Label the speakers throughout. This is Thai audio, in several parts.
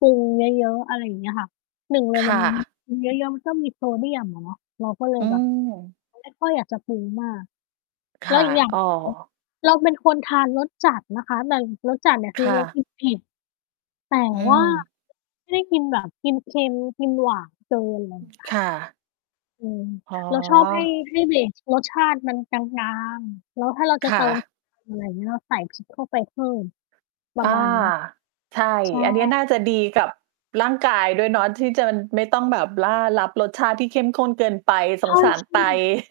Speaker 1: ปรุงเยอะ ๆ อะไรอย่างเงี้ยค่ะ 1 เลย
Speaker 2: ค
Speaker 1: มั
Speaker 2: ่
Speaker 1: น
Speaker 2: ะ
Speaker 1: ปรุง เยอะ ๆ มันก็มีโซเดียมอะเนาะ เราก็เล
Speaker 2: อ
Speaker 1: ย
Speaker 2: ื
Speaker 1: แบบ
Speaker 2: ม
Speaker 1: เลย ไม่ค่อยอยากจะปรุงมาก
Speaker 2: ค
Speaker 1: แล้ว
Speaker 2: ่ะ
Speaker 1: อีกอย่าง
Speaker 2: อ้อ
Speaker 1: เรา เราเป็นคนทานรสจัดนะคะ แต่รสจัดเนี่ยค
Speaker 2: ค
Speaker 1: ือ
Speaker 2: ่
Speaker 1: เรา
Speaker 2: ะ
Speaker 1: กินเผ็ด แต่
Speaker 2: อื
Speaker 1: ว่า
Speaker 2: ม
Speaker 1: ไม่ได้กินแบบกินเค็ม กินหวานเกิน ไร
Speaker 2: อื
Speaker 1: เง
Speaker 2: ม
Speaker 1: ี้ย
Speaker 2: ค
Speaker 1: ค่ะ
Speaker 2: ่ะ
Speaker 1: เออ
Speaker 2: อ๋อ
Speaker 1: เราชอบให้ ให้เบสรสชาติมันกลาง ๆ แล้วถ้าเราจ
Speaker 2: ค
Speaker 1: ะเต
Speaker 2: ่
Speaker 1: ิม
Speaker 2: ะ
Speaker 1: อะไรอย่างเงี้ย เราใส่ พริก เข้าไปเพิ่ม ปร
Speaker 2: อ
Speaker 1: ะ
Speaker 2: า
Speaker 1: มาณเนี้ย
Speaker 2: ใช่
Speaker 1: ใช่
Speaker 2: อันเนี้ยน่าจะดีกับร่างกายด้วยเนาะ ที่เจิน ไม่ต้องแบบล่า รับรสชาติที่เข้มข้นเกินไป
Speaker 1: ใ
Speaker 2: ส
Speaker 1: ช
Speaker 2: ง
Speaker 1: ่
Speaker 2: สารไต
Speaker 1: ๆ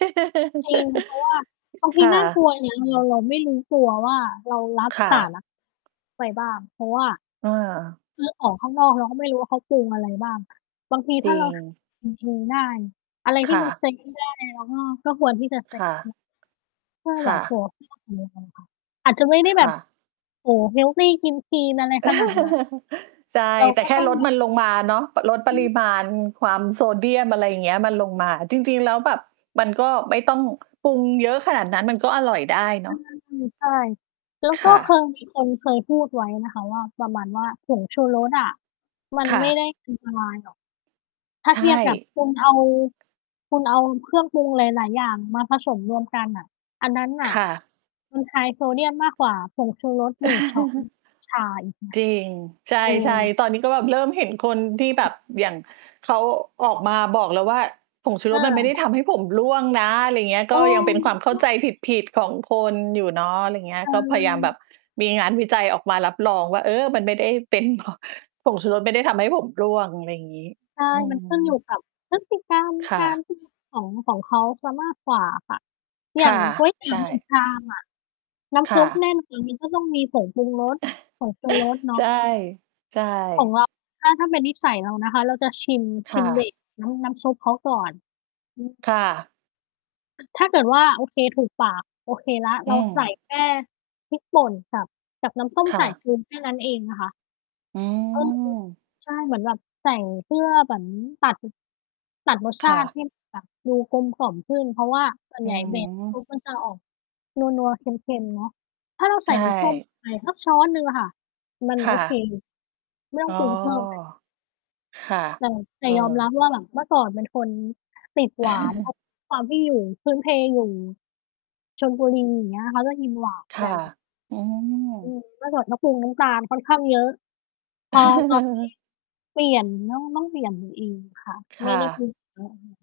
Speaker 1: จริง เพราะว่าบางท
Speaker 2: ค
Speaker 1: ี
Speaker 2: ่
Speaker 1: น่าก
Speaker 2: ะ
Speaker 1: ลัวนะ เรา เราไม่รู้ตัวว่า เรารับ
Speaker 2: ค่
Speaker 1: สา
Speaker 2: ะ
Speaker 1: รัก ไปบ้าง เพราะว่า
Speaker 2: เออ
Speaker 1: คือออกข้างนอก เราก็ไม่รู้ว่าเขาปรุงอะไรบ้าง อะ บางที
Speaker 2: จ
Speaker 1: ถ้
Speaker 2: ร
Speaker 1: า
Speaker 2: ิ
Speaker 1: เรา ท
Speaker 2: ง
Speaker 1: ำกิน เองได้ อะไรท
Speaker 2: ค
Speaker 1: ี่
Speaker 2: ่
Speaker 1: มัน
Speaker 2: ะ
Speaker 1: เซตง่าย ๆ เราก็ ก็ควรที่จะ เซ
Speaker 2: ค
Speaker 1: ต
Speaker 2: ่ะ
Speaker 1: เนาะ ถ้า
Speaker 2: ค
Speaker 1: แบ
Speaker 2: ่
Speaker 1: บ โอ
Speaker 2: ะ
Speaker 1: ้โฮ [unintelligible] เดียวกันค่ะ อาจจะไม่ได้แ
Speaker 2: ค
Speaker 1: บ
Speaker 2: ่
Speaker 1: บ
Speaker 2: ะ
Speaker 1: โอ้โฮ เฮลที กินคลีนอะไรขนาด นั้น
Speaker 2: ใช่
Speaker 1: เรา
Speaker 2: แต่
Speaker 1: ก็
Speaker 2: แค่
Speaker 1: ต้อง
Speaker 2: ลด
Speaker 1: แบบ
Speaker 2: มันลงมาเนาะ ป ลดป
Speaker 1: อื
Speaker 2: ริ
Speaker 1: อ
Speaker 2: มาณความโซเดียม อะไรเงี้ย มันลงมา จริง ๆ แล้วแบบมันก็ไม่ต้องปรุงเยอะขนาดนั้น มันก็อร่อยได้เน
Speaker 1: อ
Speaker 2: าะ
Speaker 1: า ๆ อือ ใช่ แล้ว
Speaker 2: ค
Speaker 1: ก็
Speaker 2: ่
Speaker 1: เค
Speaker 2: ะ
Speaker 1: ย มี คนเคยพูดไว้นะคะว่า ประมาณว่า ผงชูรสอะมัน
Speaker 2: ค่
Speaker 1: ไม่
Speaker 2: ะ
Speaker 1: ได้ อันตรายหรอก ถ้า
Speaker 2: ใช
Speaker 1: เท
Speaker 2: ่
Speaker 1: ียบกับ คุณเอา คุณเอาเครื่องปรุงหลาย ๆ อย่างมาผสมรวมกันน่ะ อันนั้นน่
Speaker 2: ค
Speaker 1: ะ
Speaker 2: ่ะ
Speaker 1: มัน ไฮ โซเดียมมากกว่าผงชูรส 1 ช้อน ชา อีกนะ
Speaker 2: จริง ใช
Speaker 1: เอ
Speaker 2: ่
Speaker 1: อ
Speaker 2: ๆ ตอนนี้ก็แบบเริ่มเห็นคนที่แบ
Speaker 1: อือ
Speaker 2: บ อย่าง เขา ออกมาบอกแล้วว่า ผงชู
Speaker 1: เ
Speaker 2: รสมันไม่ได้
Speaker 1: ออ
Speaker 2: ทำให้ผมร่วงนะ อะไรเงี้ย
Speaker 1: เอ
Speaker 2: ก
Speaker 1: อ
Speaker 2: ็ยังเป็นค
Speaker 1: ม
Speaker 2: ว
Speaker 1: ี
Speaker 2: ามเข
Speaker 1: พ
Speaker 2: ้า
Speaker 1: ว
Speaker 2: ใ
Speaker 1: ก
Speaker 2: จผิด ๆ ของคนอยู่เนาะ ไรเงี้ย
Speaker 1: ใช
Speaker 2: ก็พยายามแบ
Speaker 1: ่
Speaker 2: บมีงานวิจัยออกมารับรองว่า เออ มันไม่ได้เป็น เพราะ ผงชูรสไม่ได้ทำให้ผมร่วง อะไรอย่างงี้
Speaker 1: ใช่
Speaker 2: อื
Speaker 1: มันขึ้นอยู
Speaker 2: ม
Speaker 1: ่กับพฤติกรรม
Speaker 2: ค่
Speaker 1: กา
Speaker 2: ะ
Speaker 1: ร กิน ของ ของเขาเสีย มากกว่าอะค่ะ
Speaker 2: ค
Speaker 1: อย่า
Speaker 2: ่ะ
Speaker 1: ง ก๋วยเตี
Speaker 2: ใ
Speaker 1: ๋
Speaker 2: ช
Speaker 1: ยว หนึ่
Speaker 2: ่
Speaker 1: ง ชามอะ น้
Speaker 2: ค
Speaker 1: ำซ
Speaker 2: ่
Speaker 1: ุปแ
Speaker 2: ะ
Speaker 1: น่น จริง ๆ ก็ ต้องมีผงปรุงรส ผงชูรส เนา
Speaker 2: ใช่
Speaker 1: ะ
Speaker 2: ใช่
Speaker 1: ของเรา ถ้า ถ้าเป็นนิสัยเรานะคะ เราจะชิม ช
Speaker 2: ค
Speaker 1: ิ
Speaker 2: ่
Speaker 1: ม เบ
Speaker 2: ะ
Speaker 1: ส น้ำ น้ำซุปเขาก่อน อือ
Speaker 2: ค่ะ
Speaker 1: ถ้าเกิดว่า โอเค ถูกปาก โอเคแล้ว เ
Speaker 2: อ
Speaker 1: ร
Speaker 2: ื
Speaker 1: า ใส่
Speaker 2: ม
Speaker 1: แค่ พริกป่นกับ กับน้ำส้ม
Speaker 2: ค่
Speaker 1: สาย
Speaker 2: ะ
Speaker 1: ชู แค่นั้นเองนะคะ
Speaker 2: อื
Speaker 1: อือฮึ
Speaker 2: ม
Speaker 1: ใช่ เหมือนแบบใส่เพื่อเหมือนตัด ตัดรสช
Speaker 2: ค่
Speaker 1: าติ ใ
Speaker 2: ะ
Speaker 1: ห้มันแบบ ดูกลมกล่อมขึ้น เพราะว่าส่วน
Speaker 2: อื
Speaker 1: ใหญ่ เบส เข
Speaker 2: ม
Speaker 1: าควรจะออก นัว ๆ เค็ม ๆ เนาะ ถ้าเรา
Speaker 2: ใ
Speaker 1: ใ
Speaker 2: ช
Speaker 1: ส่ น้ำส้มล
Speaker 2: ่
Speaker 1: ง ไปสักช้อนหนึ่งอะค่ะ มัน
Speaker 2: ค
Speaker 1: โอ
Speaker 2: ่
Speaker 1: เค
Speaker 2: ะ
Speaker 1: ไม่ต้
Speaker 2: อ
Speaker 1: อ
Speaker 2: ้
Speaker 1: ง
Speaker 2: อ
Speaker 1: ปรุง เพิ่มเลย
Speaker 2: ค่ะ
Speaker 1: แต่ แต่
Speaker 2: เอ
Speaker 1: ยอมรับ
Speaker 2: อ
Speaker 1: ว่า แบบเมื่อก่อนเป็นคนติดหวาน เพราะความที่อยู่ พื้นเพอยู่ ชลบุรี อย่างเงี้ย เขาจะกินหวาน
Speaker 2: ค
Speaker 1: ก
Speaker 2: ่
Speaker 1: ั
Speaker 2: ะ
Speaker 1: น
Speaker 2: อืม
Speaker 1: อืม เมื่อก่อนก็ปรุงน้ำตาลค่อนข้างเยอะ พอตอน นี้ เปลี่ยน ต้อง ต้องเปลี่ยน ตัวเองค่ะ
Speaker 2: ค
Speaker 1: ไม่
Speaker 2: ่
Speaker 1: ได้ กิ
Speaker 2: ะ
Speaker 1: นเหมือนเดิม